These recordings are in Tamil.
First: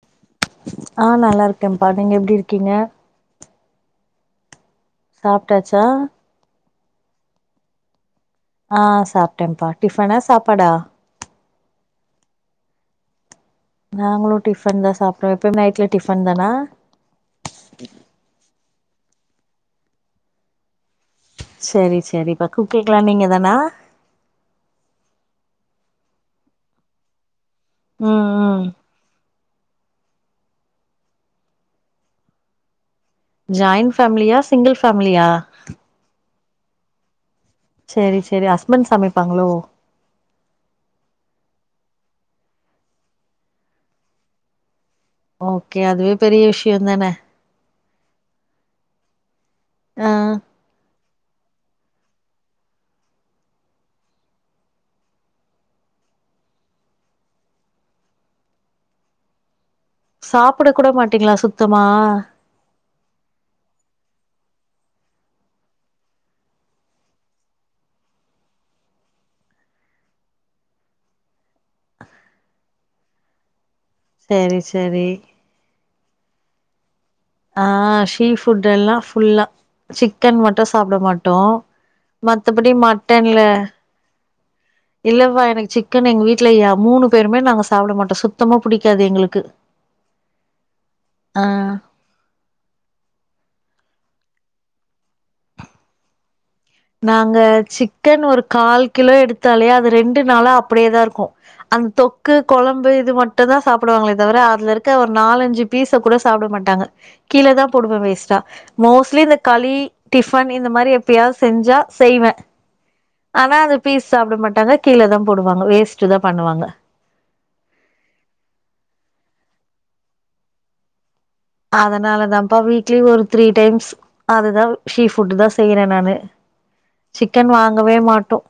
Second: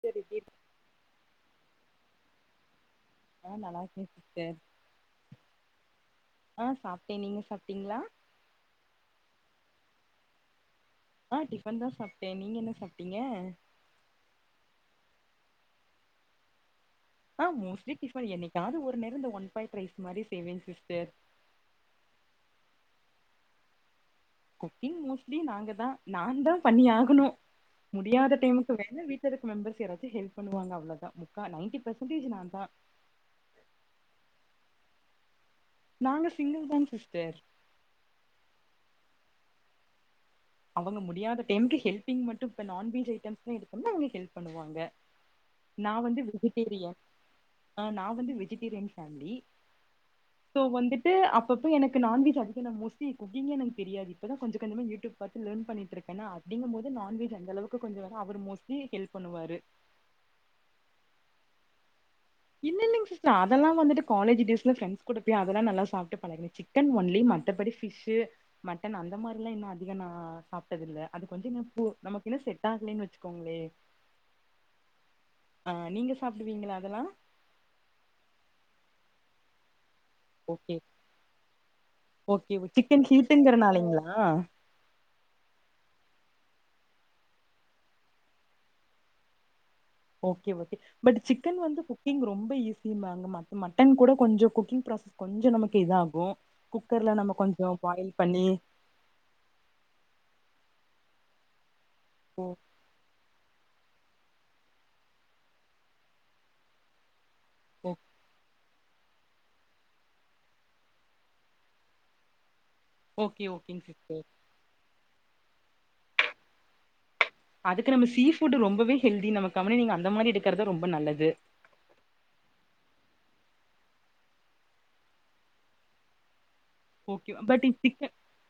சேரி [unintelligible] ஆ நல்லா இருக்கம்ப்பா நீங்க எப்டி இருக்கீங்க நா நல்லா இருக்கே சிஸ்டர் சாப்டாச்சா ஆ சாப்ட்டே நீங்க சாப்ட்டீங்ளா ஆ சாப்ட்டேம்பா டிஃபனா சாப்பாடா ஆ டிஃபன் தா சாப்ட்டே நீங்க என்ன சாப்டீங்க நாங்களு டிஃபன் தா சாப்ட்டோ எப்போமே நைட்ல டிஃபன் தானா ஆ மோஸ்ட்லி டிஃபன் என்னைக்காது ஒரு நேரம் இந்த ஒன் பாட் ரைஸ் மாரி செய்வேங் சிஸ்டர் சேரி சேரிப்பா குக்கிங்லா நீங்க தானா குக்கிங் மோஸ்ட்லி நாங்க தா நான் தா பண்ணி ஆகணு ம் முடியாத ம் டைமுக்கு வேணா வீட்டு வீட்டுல இருக்க மெம்பர்ஸ் யாரச்சு ஹெல்ப் பன்னுவாங்க அவ்ளோதா முக்கா நைன்ட்டி பர்சன்டேஜ் நா தா ஜாயிண்ட் ஃபேமிலியா சிங்கிள் ஃபேமிலியா நாங்க சிங்கிள் தாங் சிஸ்டர் சேரி சேரி ஹஸ்பண்ட் சமைப்பாங்ளோ அவுங்க முடியாத டைமுக்கு ஹெல்பிங் மட்டு பண்ணு இப்ப நான்வெஜ் ஐட்டம்ஸ்லா எடுத்தம்னா அவுங்க ஹெல்ப் பண்ணுவாங்க ஓகே நா அதுவே வந்து பெரிய விஷயோ வெஜிடேரியன் தான ஆ நா வந்து வெஜிடேரியன் ஃபேமிலி ஆ சோ வந்துட் துட்டு அப்ப அப்ப எனக்கு நான்வெஜ் அவுங்க தா எனக்கு மோஸ்ட்லி குக்கிங்கே எனக்கு தெரியாது இப்ப தா கொஞ்ச கொஞ்சமா யூடியூப் பாத்து லேர்ன் பண்ணிட்ருக்கேனா அப்டிங்கும் போது நான்வெஜ் அந்தளவுக்கு கொஞ்ச வரும் அவரு மோஸ்ட்லி ஹெல்ப் பண்ணுவாரு சாப்பட கூட மாட்டீங்களா சுத்தமா இல்ல இல்லங் சிஸ்டர் அதல்லா வந்துட்டு காலேஜ் டேஸ்ல ஃபிரெண்ஸ் கூட போய் அதெல்லா நல்லா சாப்ட்டு பழகிருச்சு சிக்கன் ஒன்லி மத்தபடி ஃபிஷ்ஷு மட்டன் அந்த மாரிலா இன்னு அதிக நா நா சாப்ட்டதில்ல அது கொஞ்ச இன்னு பு நமக்கு இன்னு செட் ஆகலன்னு வச்சுக்கோங்களே சேரி சேரி ஆ நீங்க சாப்பிடுவீங்களா அதல்லா ஆ ஸீஃபுட் எல்லா ஃபுல்லா சிக் சிக்கன் மட்டு ஓகே சாப்பட மாட்டோ ஓகே மத்தபடி சிக்கன் மட்டன்ல ஹீட்டுங்கிறனாலைங்களா? இல்லப்பா எனக்கு சிக்கன் எங்க வீட்டுல மூணு பேருமே நாங்க சாப்பட மாட்டோ சுத்தமா புடிக்காது எங்களுக்கு [inaudible] ஓகே ஓகே பட் ஆ சிக்கன் வந்து குக்கிங் ரொம்ப ஈஸியம்பாங்க ம மட்டன் கூட கொஞ்ச குக்கிங் ப்ராசஸ் கொஞ்ச நமக்கு இதாகும் நாங்க சிக்கன் ஒரு கால் கிலோ எடுத்தாலே அது ரெண்டு நாளா அப்படியேதா இருக்கு அந்த தொக்கு ஓ குழம்பு இது மட்டு தா சாப்ப சாப்படுவாங்களே தவிர அதுல இருக்க ஒரு நாலஞ்சு பீஸ கூட சாப்பட மாட்டாங்க கீழ தா ஓ போடுவ வேஸ்ட்டா மோஸ்ட்லி இந்த களி டிஃபன் இந்த மாரி எப்பயாவது செஞ்சா செய்வ ஓகே ஆனா அது ஓகேங் பீஸ் சிஸ்டர் சாப்பட மாட்டாங்க கீழ தா போடுவாங்க வேஸ்டு தா பண்ணுவாங்க அதுக்கு நம்ம சீஃபுட் ரொம்ப ஹெல்தி நம்ம கம்முனு நீங்க அந்த மாரி எடுக்கறதா ரொம்ப நல்லது அதனால தான்ப்பா வீக்லி ஒரு த்ரீ டைம்ஸ் அதுதா ஷீ ஃபுட் தா செய்யறே நானு ஓகே சிக்கன் பட் இ வாங்கவே சிக்கன் மாட்டோ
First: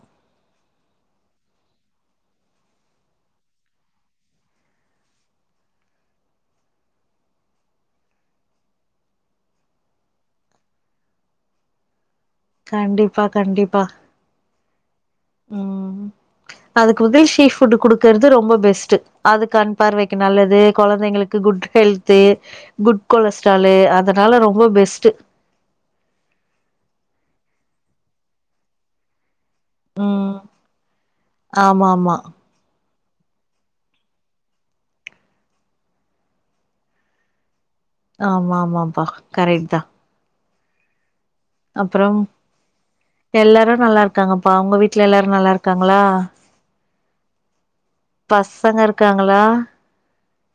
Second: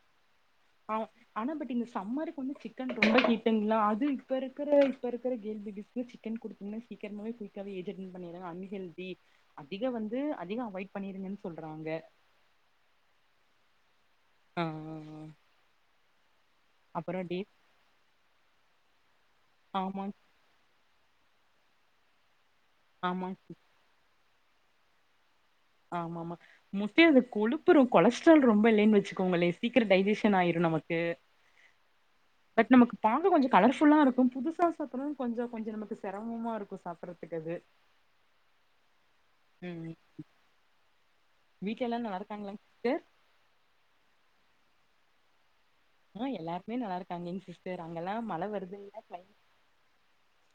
ஆ ஆனா பட் இந்த சம்மருக்கு வந்து சிக்கன் ரொம்ப ஹீட்டுங்களா அது இப்ப இருக்கிற இப்ப இருக்கிற கேல்ப இப்ப சிக்கன் குடுத்தம்னா சீக்கிரமவே குயிக்காவவே ஏஜ் அட்டன் பண்ணிறாங்க அன்ஹெல்தி அதிக வந்து அதிக அவாய்ட் பண்ணிருங்கன்னு சொல்றாங்க கண்டிப்பா கண்டிப்பா ஆ ஆ ஆ அதுக்கு அப்புறோ உதய் டேட் ஷீஃபுட் குடுக்கறது ரொம்ப பெஸ்ட் அது கண் பார்வைக்கு ஆமாங் நல்லது குழந்தைங்களுக்கு குட் ஹெல்து குட் ஆமாங் கொலஸ்ட்ரலு அத அதனால ரொம்ப பெஸ்ட்டு ஆமா ஆமாமா முட்டைய அது கொழுப்புறம் கொலஸ்ட்ரால் ரொம்ப இல்லைன்னு வெச்சுக்கோங்களே சிக்ரம் ம் டைஜிசன் ஆயிரும் நமக்கு ஆமா ஆமா பட் நமக்கு பாங்க்க கொஞ்ச கலர்ஃபுல்லா இருக்கும் புதுசா சாப்படுறதும் கொஞ்ச கொஞ்சம் நமக்கு சிரமமா இருக்கும் சாப்றது கத்துக்கது ஆமா ஆமாப்பா கரெக்ட் தான் வீட்டுல எல்லா நல்லா அப்புறம் இருக்கங்களா சிஸ்டர் எல்லாரு நல்லா இருக்காங்கப்பா உங்க வீட்ல எல்லாரும் நல்லா இரு ஆ எல்லாருமே நல்லா இருக்காங்க எங்க சிஸ்டர் அங்கெல்லாம் மழை பசங்க வருதுங்களா இருக்காங்களா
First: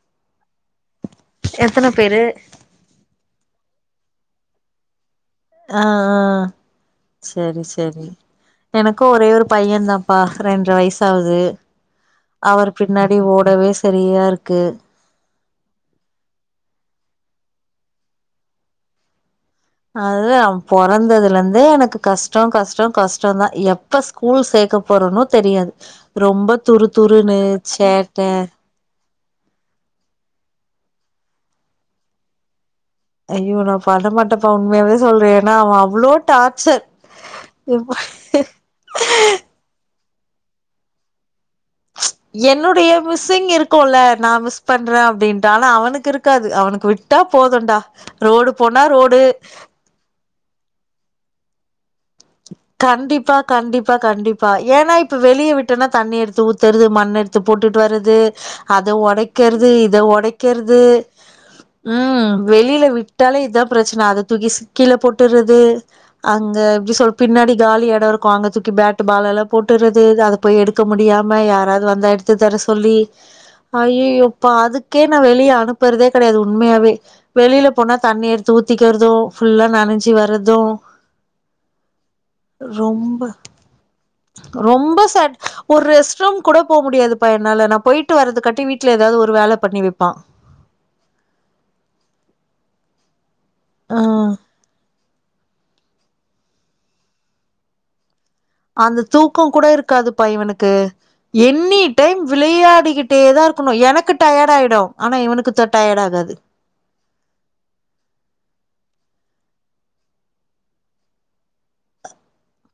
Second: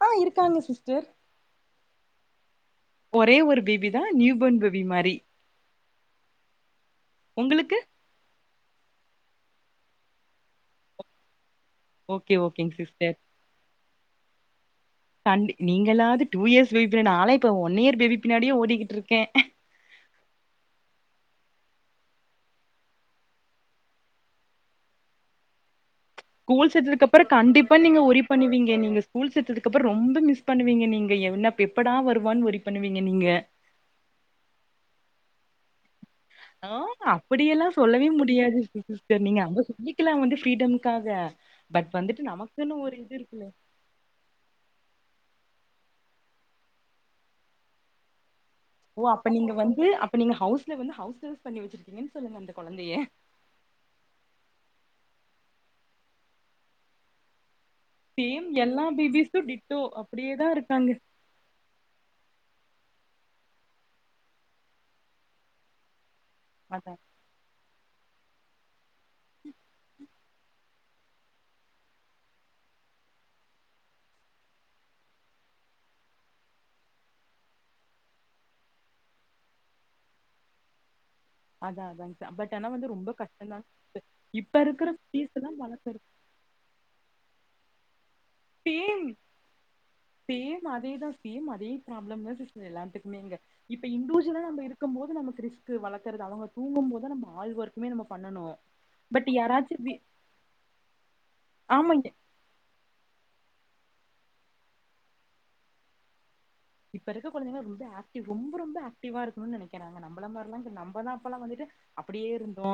ஆ இருக்காங்க சிஸ்டர் எத்தன பேரு ஒரே ஒரு பேபி தான் நியூபர்ன் பேபி மாரி ஆ ஆ செரி உங்களுக்கு செரி எனக்கும் ஒரே ஒரு பையன தான்ப்பா ரெண்டர வயசாவது ஓகே ஓகேங்க அவர் சிஸ்டர் பின்னாடி ஓடவே செரியா இருக்கு கண்டி நீங்களாது டூ இயர்ஸ் பேபி பின்னாடி நான் ல இப்ப ஒன் இயர் பேபி பின்னாடிய ஓடிக்கட்டு இருக்கேன் அது அவன் பொறந்ததுல இருந்தே எனக்கு கஷ்டம் கஷ்டம் கஷ்டம் தான் எ எப்ப ஸ்கூல் சேக்க போறோனோ தெரியாது ரொம்ப ஸ்கூல் துரு சேத்ததுக்கு அப்புறோ துருன்னு கண்டிப்பா நீங்க ஒரி சேட்ட பண்ணுவீங்க நீங்க ஸ்கூல் செத்ததுக்கு அப்பறம் ரொம்ப மிஸ் பண்ணுவீங்க நீங்க என்ன எப்படா வருவான்னு வ பண்ணுவீங்க நீங்க அய்யோ நான் பண்ணமாட்டேப்பா உண்மாவே சொல்றேன் ஏனா ஆ ஹ அப்டியெல்லாம் சொல்லவே முடியாது நீங்க அங்க சொல்லிக்கலாம் வந்து ஃரீடமுகாக பட் வந்துட்டு நமக்குன்னு ஒரு இது இருக்குல்ல இருக்கும்ல நான் மிஸ் பண்றேன் அப்டின்ட்டு ஆனா அவனுக்கு இருக்காது அவனுக்கு விட்டா போதும்டா ரோடு போனா ரோடு இப்ப நீங்க ஹவுஸ்ல வந்து ஹவுஸ் அரஸ்ட் பண்ணி வெச்சிருக்கீங்கன்னு சொல்லுங்க அந்த கொழந்தைய கண்டிப்பா, கண்டிப்பா கண்டிப்பா ஏனா இப்ப வெளியே விட்டோனா தண்ணி எடுத்து ஊத்துறது மண் எடு த்து போட்டுட்டு வருறது சேம் எல்லா அத பேபிஸு ஒடைக்கிறது டிட்டோ இத அப்படியேதா ஒடைக்கிறது இருக்காங்க ம் வெளியில விட்டாலே இதான் பிரச்சனை அத தூக்கி சிக் கீழ போட்டுறது அங்க எப்டி அதா சொல் பின்னாடி காலி எடம் இருக்கும் அங்க தூக்கி பேட் பால் எல்லாம் போட்டுறது அதை போய் எடு து முடியாம யாராவது வந்த எடுத்து தர சொல்லி அய்யய்யோ பா அதுக்கே நான் வெளியே அனுப்பறதே கிடையாது உண்மையாவே வெளியில போனா தண்ணி எடுத்து ஊத்திக்கிறதும் ஃபுல்லா நனஞ்சு வர்ரது அதான் அதாங்க சார் பட் ஆனா வந்து ரொம்ப கஷ்டம்தான் இப்ப இருக்கிற ரொம்ப சேட் பீஸ் தான் ஒரு வளத்து எடு ரெஸ்ட் ரூம் கூட போ முடியாதுப்பா என்னால நான் போயிட்டு வறது கட் சேம் சேம் அதேதான் சேம் அதே ப்ராப்ளம் தான் சிஸர் எல்லாத்துக்குமே இங்க இப்ப இண்டிவிஜுவலா நம்ம இருக்கும் போது நம்ம கிறிஸ் க்கு வளத்துறது அவங்க தூங்கும் போது தான் நம்ம ஆல் ஒர்க்குமே நம்ம பண்ணணு அந்த பட் தூக்கம் கூட யாராச்சு வி இருக்காது பா இவனுக்கு என்னி ஆமாங்க டைம் விளையாடிக்கிட்டே தான் இருக்கணும் எனக்கு டயர்ட் ஆயிடும் ஆனா இவனுக்கு த டயர்ட் ஆகாது இப்ப இருக்க கொழந்தைங்க ரொம்வே ஆக்டிவ் ரொம்ப ரொம்ப ஆக்டிவா இருக்கும்னு நினக்கிறாங்க நம்ளமாரிலா இல்ல நம்ப எல்லா அப்பல்லா வந்துட்டு அப்டியே இருந்தோ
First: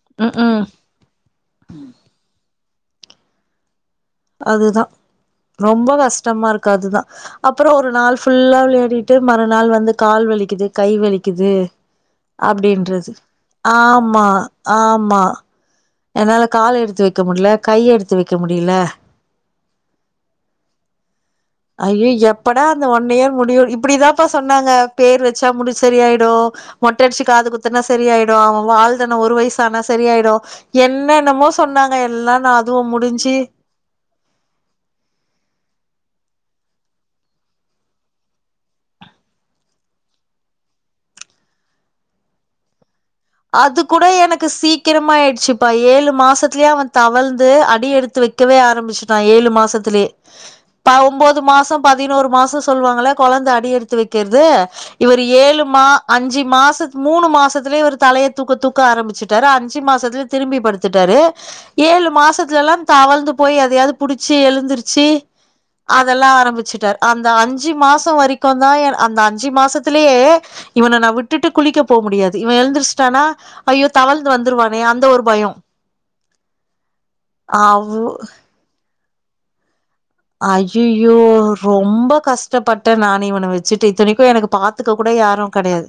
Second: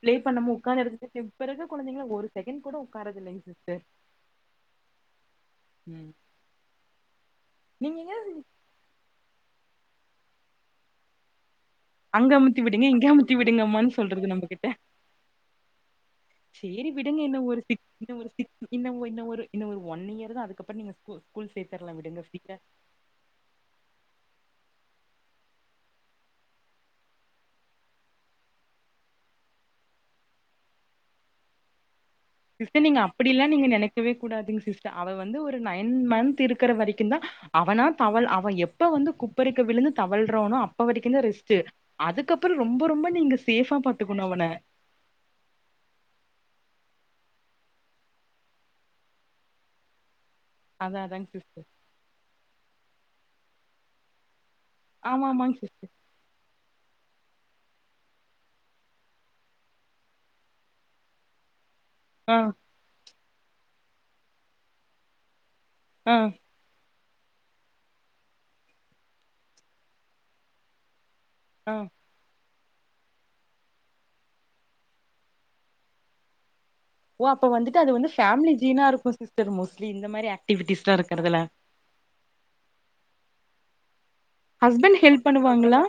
பிளே ம் பண்ணாமோ ம் உட்காந்துறதுக்கு பிறகு கொழந்தைங்கள ஒரு செகண்ட் கூட உட்காறது இல்லைங்க சிஸ்டர் அதுதான் ரொம்ப ம் கஷ்டமா இருக்கு அதுதான் அப்றோ ஒரு நீங்க நாள் எங்க ஃபுல்லா விளையாடி ட்டு மறுநாள் வந்து கால் வலிக்குது கை வலிக்குது அங்க அமுத்தி விடுங்க இங்க அப்டின்றது அமுத்தி விடுங்கம்மான்னு ஆமா சொல்றது நம்ம கிட்ட ஆமா என்னால கால் சேரி எடுத்து விடுங்க வைக்க இன்னு முடில ஒரு கை சிக் இன்னொ எடுத்து ஒரு வைக்க சிக் முடியல இன்ன இன்னொரு இன்னொ ஒரு ஒன் இயருதா அதுக்கப்பற நீங்க ஸ்கூ ஸ்கூல் சேத்தர்லா ஐயோ விடுங்க ஃப்ரீயா எப்படா அந்த ஒன் இயர் முடியு இப்டிதாப்பா சொன்னாங்க பேர் வெச்சா முடி சரி ஆய்டு மொட்டடிச்சு காது குத்துன்னா சரி ஆயிடு அவன் வாழு தான ஒரு வயசு ஆனா சரி ஆயிடு என்னென்னமோ சொன்னாங்க எல்லா நா அதுவு சிஸ்டர் நீங்க முடிஞ்சு அப்டில்லா நீங்க நெனைக்கவே கூடாதுங்க சிஸ்டர் அவ வந்து ஒரு நைன் மந்த் இருக்கற வரைக்குந்தா அவனா தவள் அவ எப்ப வந்து குப்பருக்க விழுந்து தவல்றானோ அப்ப வரைக்குந்தா ரெஸ்ட்டு அதுக்கப்பறோ ரொம்ப ரொம்ப நீங்க சேஃபா அது கூட பாத்துக்கணு அவன எனக்கு சீக் க்கிரமாய்யிடுச்சிப்பா ஏழு மாசத்துலே அவன் தவழ்ந்து அடி எடுத்து வைக்கவே ஆரம்பிச்சுட்டா ஏழு மாசத்துலயே தா அதா அதாங்க ஒம்போது சிஸ்டர் மாசோ பதினோரு மாசோ சொல்வாங்கள கொழந்த அடி எடுத்து வெக் கெர்து இவரு ஆமா ஆமாங்க ஏழு மா சிஸ்டர் அஞ்சு மாசோ மூணு மாசத்திலயே ஒரு தலைய தூக்க தூக்க ஆரம்பிச்சிட்டாரு அஞ்சு மாசத்துல திரும்பி படுத்துட்டாரு ஏழு ஆ மாசத்துலல்லா தவழ்ந்து போய் எதயாது புடிச்சி எழுந்துருச்சு ஆ அதெல்லா ஆரம்பிச்சுட்டரு அந்த அஞ்சு மாசோ வரைக்குந்தா என அந்த அஞ்சு மாசத்துலயே இவன நா விட்டு விட்டுட்டு ஆ குளிக்க போ முடியாது இவ எழுந்துருச்சுட்டானா ஐயோ தவழ்ந்து வந்துருவானே அந்த ஒரு பயோ ஓ அப்ப வந்துட்டு அது அவ் வந்து பேமிலி ஜீனா இருக்கு சிஸ்டர் மோஸ்ட்லி இந்த மாதிரி அய்யய்யோ ரொம்ப கஷ்டப்பட்ட நானு இவன வெச்சுட்டு இத்தனைக்கு எனக்கு பாத் த்துக்கு ஹஸ்பண்ட் கூட ஹெல்ப் யாரு பண்ணுவாங்களா கெடயாது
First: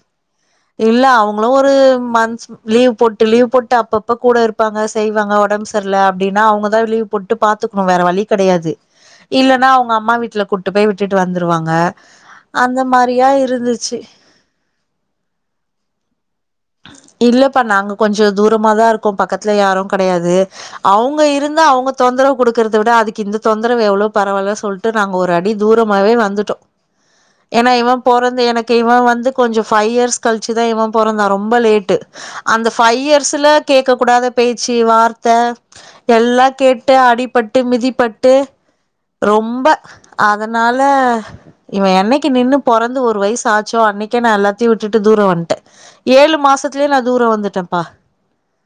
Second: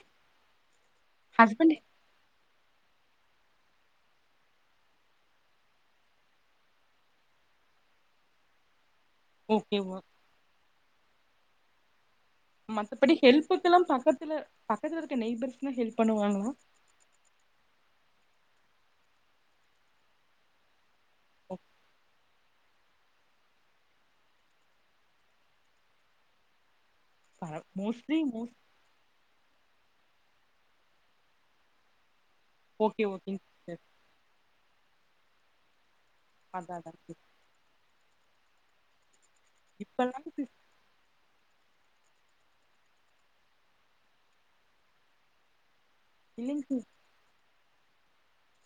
இல்ல அவங்களு ஒரு ஹஸ்பண்ட் மந் லீவ் போட்டு லீவ் போட்டு அப்பப்ப கூட இருப்பாங்க செய்வாங்க உடம்பு சரியல அப்படின்னா அவங்கதான் லீவ் போட்டு பாத்துக்கனு வேர வழி கெடையாது இல்லன்னா ஓகே ஓ அவுங்க அம்மா வீட்டுல கூட்டு போய் விட்டுட்டு வந்துருவாங்க அந்த மத்தபடி மாரியா ஹெல்ப்புக்கெல்லா இருந்துச்சு பக்கத்துல பக்கத்துல இருக்க நெய்பர்ஸ்லா ஹெல்ப் பண்ணுவாங்களா இல்லப்பா நாங்க கொஞ்சோ தூரமாதா இருக்கோ பக்கத்துல யாரு கெடயாது அவங்க இருந்தா அவங்க தொந்தரவு குடுக்க இருக்கறதா விட அதுக்கு இந்த தொந்தரவு எவ்ளோ பரவலா சொல்ட்டு நாங்க ஒரு அடி தூரமாவே வந்துட்டோ ஏன்னா இவ மோஸ்ட்லி போறது மோஸ் எனக்கு கே இவ வந்து கொஞ்சோ ஃபைவ் இயர்ஸ் கழிச்சுதா இவன் பொறந்தா ரொம்ப லேட்டு அந்த ஃபைவ் ஓகே ஓகேங் இயர்ஸ்ல சிஸ்டர் கேட்க கூடாத பேச்சு வார்த்த எல்லா அதா அதா கேட்டு அடி பட்டு மிதிப்பட்டு ரொம்ப இப்பல்லா சிஸ் அதனால இவ என்னைக்கு நின்னு பொறந்து ஒரு வயசு ஆச்சோ அன்னைக்கே நான் எல்லாத்தயு விட்டுட்டு தூரோ வன்ட்ட ஏழு இல்லைங் மாசத்துலயே நா தூரோ வந்துடேம்ப்பா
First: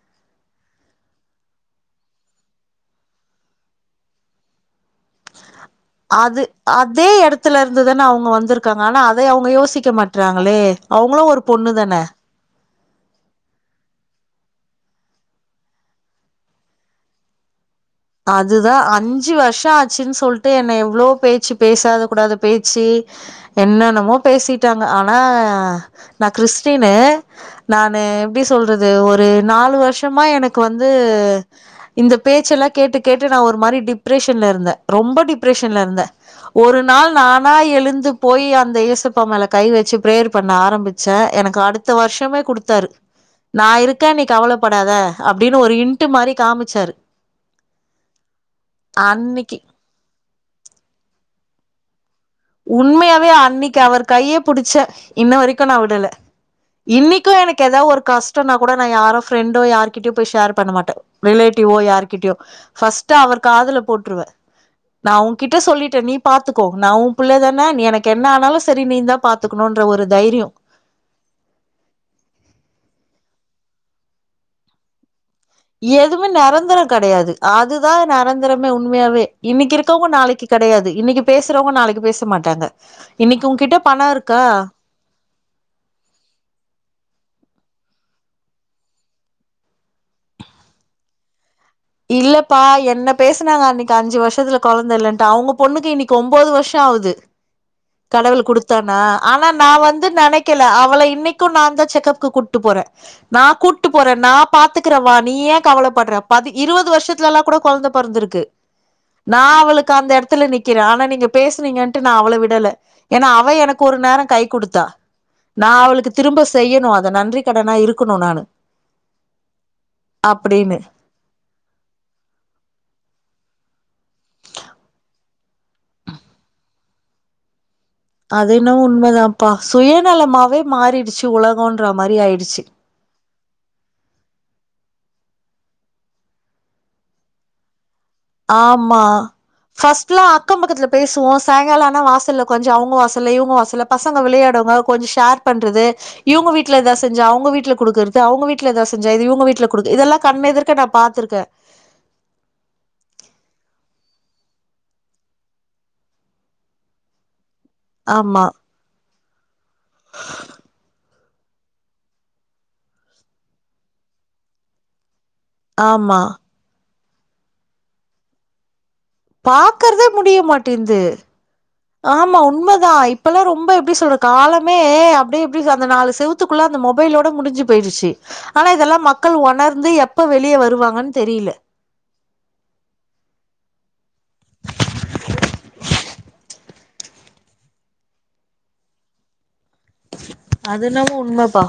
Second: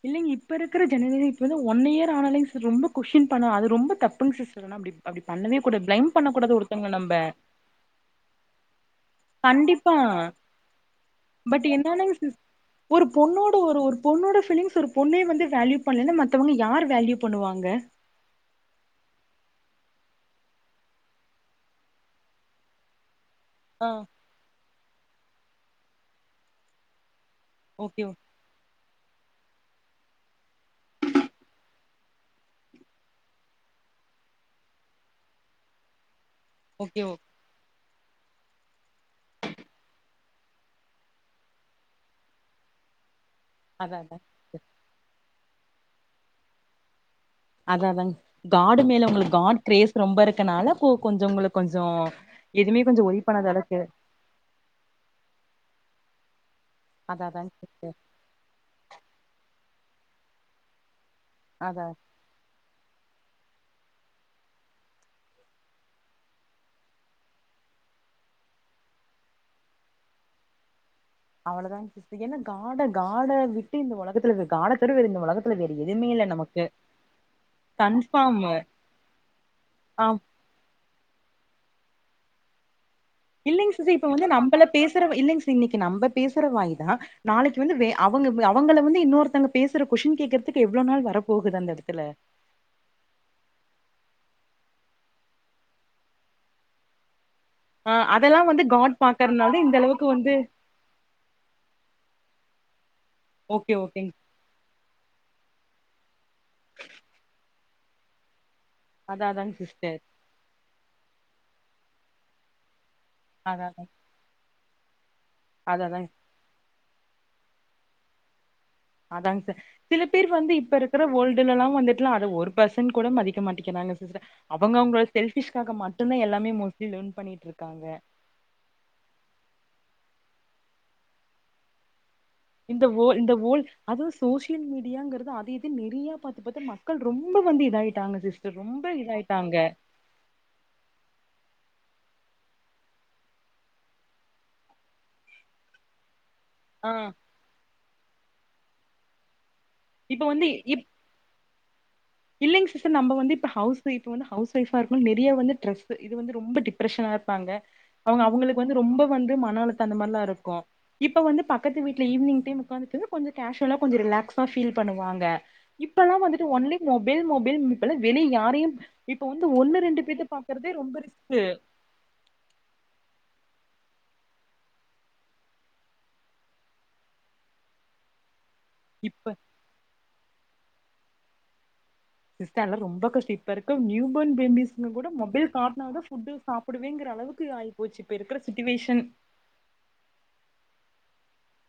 இல்லங்க இப்ப இருக்கற ஜனவரி இப்ப தா ஒன் இயர் ஆனாலே ரொம்ப கொஸ்ன் பன்ன அது ரொம்ப தப்புங் சிஸ் சொல்றன அப்டி அப்டி பண்ணவே கூட பிளைம் பண்ண கூடாதது ஒருத்தங்ள நம்ப த்துல இருந்து தான அவுங்க வந்துருக்காங்க ஆனா அதை அவுங்க யோசிக்க கண்டிப்பா மாட்றாங்களே அவுங்களு ஒரு பட் பொண்ணு தானே என்னாலங் சிஸ் ஒரு பொண்ணோட ஒரு ஒரு பொண்ணோட ஃபீலிங்ஸ் ஒரு பொண்ணே வந்து வேல்யூ பண்ணலன்னா மத்தவங்க யாரு வேல்யூ பண்ணுவாங்க அதுதா அஞ்சு வருஷோ ஆச்சுன் சொல்ட்டு என்ன எவ்ளோ பேச்சு பேசாத கூடாத பேச்சு ஆ என்னென்னமோ பேசிட்டாங்க ஆனா நா கிறிஸ்டினு நானு ஓகே எப்டி சொல்றது ஒரு நாலு வருஷமா எனக்கு வந்து இந்த பேச்சு எல்லா கேட்டு கேட்டு நா ஒரு மாரி டிப்ரஷன்ல இருந்த ரொம்ப டிப்ரஷன்ல இருந்த ஒரு ஓகே நாள் ஓ நா நா எழுந்து போய் அந்த ஏசப்பா மேல கை வெச்சு ப்ரேயர் பண்ண ஆரம்புச்ச எனக்கு அடுத் த்த வருஷமே குடுத்தாரு நா அதா இருக்க நீ அதா கவலப்படாத அப்டின்னு ஒரு இன்ட் மாரி காமிச்சாரு அதா அதாங் காடூ மேல உங்களுக்கு அன்னைக்கு காட் கிரேஸ் ரொம்ப இருக்கனால கு கொஞ்சோ உங்களுக்கு கொஞ்சோ எதுவுமே கொஞ்சோ ஒரி உண்மையாவே பண்ணாத அளவுக்கு அன்னைக்கு அவர் கையே புடிச்ச இன்ன வரைக்கும் நா விடல அதா இன்னைக்கும் அதாங் எனக்கு ஏதா சிஸ்டர் ஒரு கஷ் டோன்னா கூட நா யாரோ ஃப்ரெண்டோ யார்கிட்டயோ போய் ஷேர் பண்ணமாட்டே ரிலேட்டிவோ அதா யார் கிட்டியோ ஃபஸ்ட்டா அவர் காதுல போட்ருவே நா உங்கிட்ட சொல்லிட்டே நீ பாத்துக்கோ நா உம் புள்ளதான நீ எனக்கு என்ன ஆனாலும் சரி நீ தா பாத்துக்கணுன்ற ஒரு தைரியோ அவ்ளதான சிஸ் என்ன காட காட விட்டு இந்த ஒலகத்துல காட தவர இந்த ஒலக எதுவுமே நெரந்தரோ கடையாது அதுதா கன்ஃபார்மு நெரந்தரமே உண்மையாவே இன்னைக்கு ஆ இருக்கவங்க நாளைக்கு கெடையாது இன்னைக்கு பேசுறவங்க நாளைக்கு பேச மாட்டாங்க இன்னைக்கு இல்லைங் உன்கிட்ட சீஸ் பணோ இப்ப வந்து இருக்கா நம்மள பேசுற இல்லைங்க சீஸ் இன்னைக்கு நம்ம பேசுற வாயி தா நாளைக்கு வந்து வேற அவங்க அவங்கள வந்து இன்னொருத்தவங்க பேசுற கொஷின் கேக்குறதுக்கு எவ்வளவு நாள் வர போகுது அந்த அது இல்லப் பா என்ன பேசுனாங்க அன்னைக்கு அஞ்சு வருஷத்துல கொழந்த இல்லன்ட்டு அவங்க பொண்ணுக்கு இன்னைக்கு ஒம்போது வருஷோ ஆவுது ஆ அதெல்லா கடவுள் வந்து காட் குடுத்தானா ஆனா பாக்கறனால நா இந்த அளவுக்கு வந்து நெனைக்கல அவள இன்னைக்கும் நா தா செக்கப்க்கு கூப்ட்டு போறே நா ஓகே கூட்டு ஓகேங் போறே நா பாத்துக்கறவா நீ ஏ கவலைப்படுற பதி இருபது வருஷத்துலல்லா கூட கொழந்த பொறந்திருக்கு அதா நா அதாங் அவளுக்கு சிஸ்டர் அந்த எடத்துல நிக் நிக்கிற ஆனா நீங்க பேசுனீங்கட்டு நா அவள விடல ஏன்னா அவ அதா அதா ஒரு நேரோ கை குடுத்தா நா அதா அதாங் அவளுக்கு திரும்ப செய்யணு அத நன்றி கடனா இருக்கணு நானு அதாங்க சார் சில பேர் வந்து அப்டின்னு இப்ப இருக்கிற ஓல்டு துலல்லா வந்துட்டுலா அத ஒரு பர்சன் கூட மதிக்க மாட்டிக்கிறாங்க சிஸ்டர் அவங்க அவங்களோட செல்பிஷ்காக மட்டுமே எல்லாமே மோஸ்ட்லி லேன் பண்ணிட்டு இருக்காங்க அதென்னவோ உண்மதாம்ப்பா சுயநலமாவே மாறிடுச்சு உலகன்ற மாரி ஆயிடுச்சு இந்த வோல் இந்த வோல் அதும் சோசியல் மீடியாங்கிறது அத இதுன் நெறைய பாத்து பாத்து மக்கள் ரொம்ப வந்து இதாயிட்டாங்க சிஸ்டர் ரொம்ப இதாயிட்டாங்க இஃபல்லா அக்கம் பக்கத்தில பேசுவோ சாயங்காலோ ஆனா வாசல்ல கொஞ்சோ அவங்க வாசல்ல இவங்க வாசல்ல பசங்க விளையாடுவங்க கொஞ்ச ஷேர் பண்றது இவங்க வீட் வீட்ல ஆ எதாவ செஞ்சா அவங்க வீட்டுல குடுக்கறது அவங்க வீட்டுல எதா செஞ்சா இவங்க வீட்டுல குடுக்கு இதெல்ல இப்ப வந்து கண்ணெதிர்க்க இப் நா பாத்துருக்கே இல்லைங்க சிஸ்டர் நம்ப வந்து இப்ப ஹவுஸ் ஒய்ஃப் வந்து ஹவுஸ் ஓய்ஃபா இருக்குனுன் நெறையா வந்து த்ரெஸ் இது வந்து ரொம்ப டிப் ரஸ்ஸனா இருப்பாங்க அவங்க ஆமா அவங்களுக்கு வந்து ரொம்ப வந்து மன அழுத்த அந்த மாரிலா இருக்கும் இப்ப இப்ப வந்து பக்கத்து வீட்ல ஈவினிங் டைம் உக்காந்துட்டு கொஞ்ச கேஷுவலா கொஞ்ச ரிலாக்ஸா ஃபீல் பண்ணுவாங்க இப்பல்லா ஆமா வந்துட்டு ஒன்லி மொபைல் மொபைல் இப்பல்லா வெளி யாரையு இப்ப வந்து ஒண்ணு ரெண்டு பாக்கறதே பேத்த முடிய பாக்குறதே மாட்டேன்து ரொம்ப ரிஸ்கு ஆமா உண்மதா இப்பல்லா ரொம்ப எப்டி சொல்ற காலமே அப்டே எப்டி அந்த நாலு செவு த்துக்குள்ள அந்த மொபைலோட முடிஞ்சி பேயிடுச்சு ஆனா இதெல்லா இப்ப மக்கள் ஒணர்ந்து எப்ப வெளிய வருவாங்கன்னு தெரியில சிஸ்டர் எல்லாம் ரொம்ப கஸ்டோ இப்பா இருக்க நியூபர்ன் பேபிஸ்க்கு கூட மொபைல் காட்னாதா ஃபுட்டு் சாப்பிடுவேங்குற அளவுக்கு ஆயி போச்சு இப்ப இருக்குற சிட்டுவேஷன் அது என்னவோ உண்மப்பா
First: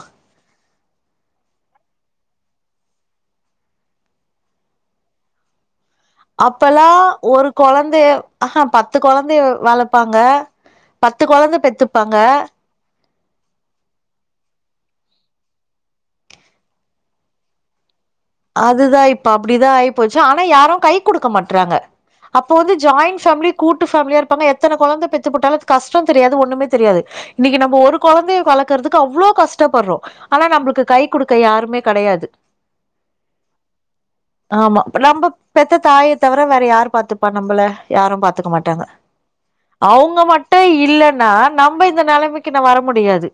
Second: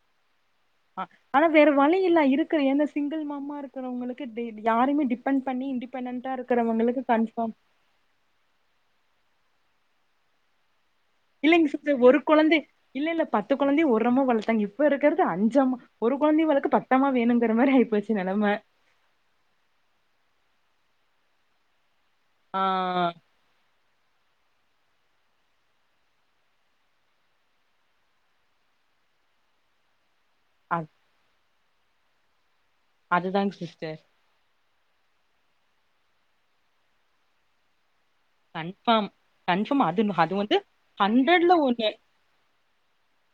ஆனா வேற வழி இல்ல இருக்குற ஏன சிங்குள் மாம்மா இருக்குறவங்களுக்கு யாருமே டிப்பண்ட் பண்ணி இன்டி அப்பல்லா ஒரு கொழந்தைய ஆ ஹா பத்து கொழந்தைய வளப்பாங்க பத்து கொழந்த இல்லைங் சிஸ்டர் பெத்துப்பாங்க ஒரு கொழந்தை இல்ல இல்ல பத்து கொழந்தைய ஒரம்மா வளர்த்தாங் இப்ப இருக்கறது அஞ்சம்மா ஒரு கொழந்தைய வளக்க பத்தம்மா வேணுங்கற மாரி ஆயிப் போச்சி நெலம அதுதா இப்ப அப்டிதா ஆயிப்போச்சு ஆனா யாரு கை குடுக்க மாட்டறாங்க அப்போ ஆ வந்து ஜாயின் ஃபேமிலி கூட்டு ஃபேமிலியா இருப்பாங்க எத்தன கொழந்த பெத்து போட்டாலு கஷ்டோ தெரியாது ஒண்ணுமே தெரியாது இன்னைக்கி நம்ப ஒரு கொழந்தைய வளக்கறதுக்கு அவ்ளோ கஷ்டப்படுறோ ஆனா அ நம்புளுக்கு கை குடுக்க யாருமே கடையாது அதுதாங் சிஸ்டர் ஆமா இப்ப நம்ப பெத்த தாய தவர வேற யாரு பாத்துப்பா நம்மள யாரு பாத் துக்க மாட்டாங்க கன்ஃபார்ம் கன்ஃபார்ம் அது அவுங்க அது வந்து மட்டு இல்லன்னா ஹண்ட்ரட்ல நம்ப ஒண்ணு இந்த நெலைமெக்கி நா வர முடியாது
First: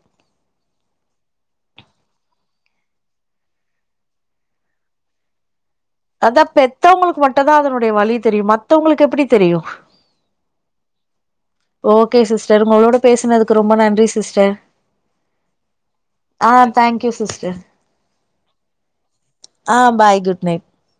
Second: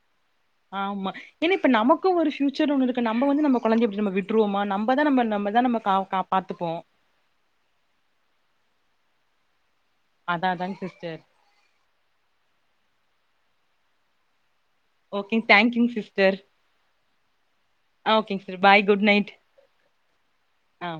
ஆமா ஏனா இப்ப நமக்கு ஒரு ஃப்யூச்சர் ஒன்னு இருக்கு நம்ப வந்து நம்ப கொழந்தையப்டி நம்ம விட்ருவோமா நம்பதா நம்ம நம்ப தா நம்ம கா கா அதா பாத்துப்போ பெத்தவுங்குளுக்கு மட்டுந்தா அதனுடைய வலி தெரியு மத்தவுங்குளுக்கு எப்டி தெரியு அதா அதாங் சிஸ்டர் ஓகே சிஸ்டர் உங்களோட பேசுனதுக்கு ரொம்ப நன்றி சிஸ்டர் ஓகே தேங்க்யூ சிஸ்டர் ஆ தேங்க்யூ சிஸ்டர் ஓகேங் சிஸ்டர் பாய் குட் நைட் ஆ பாய் குட் நைட் ஆ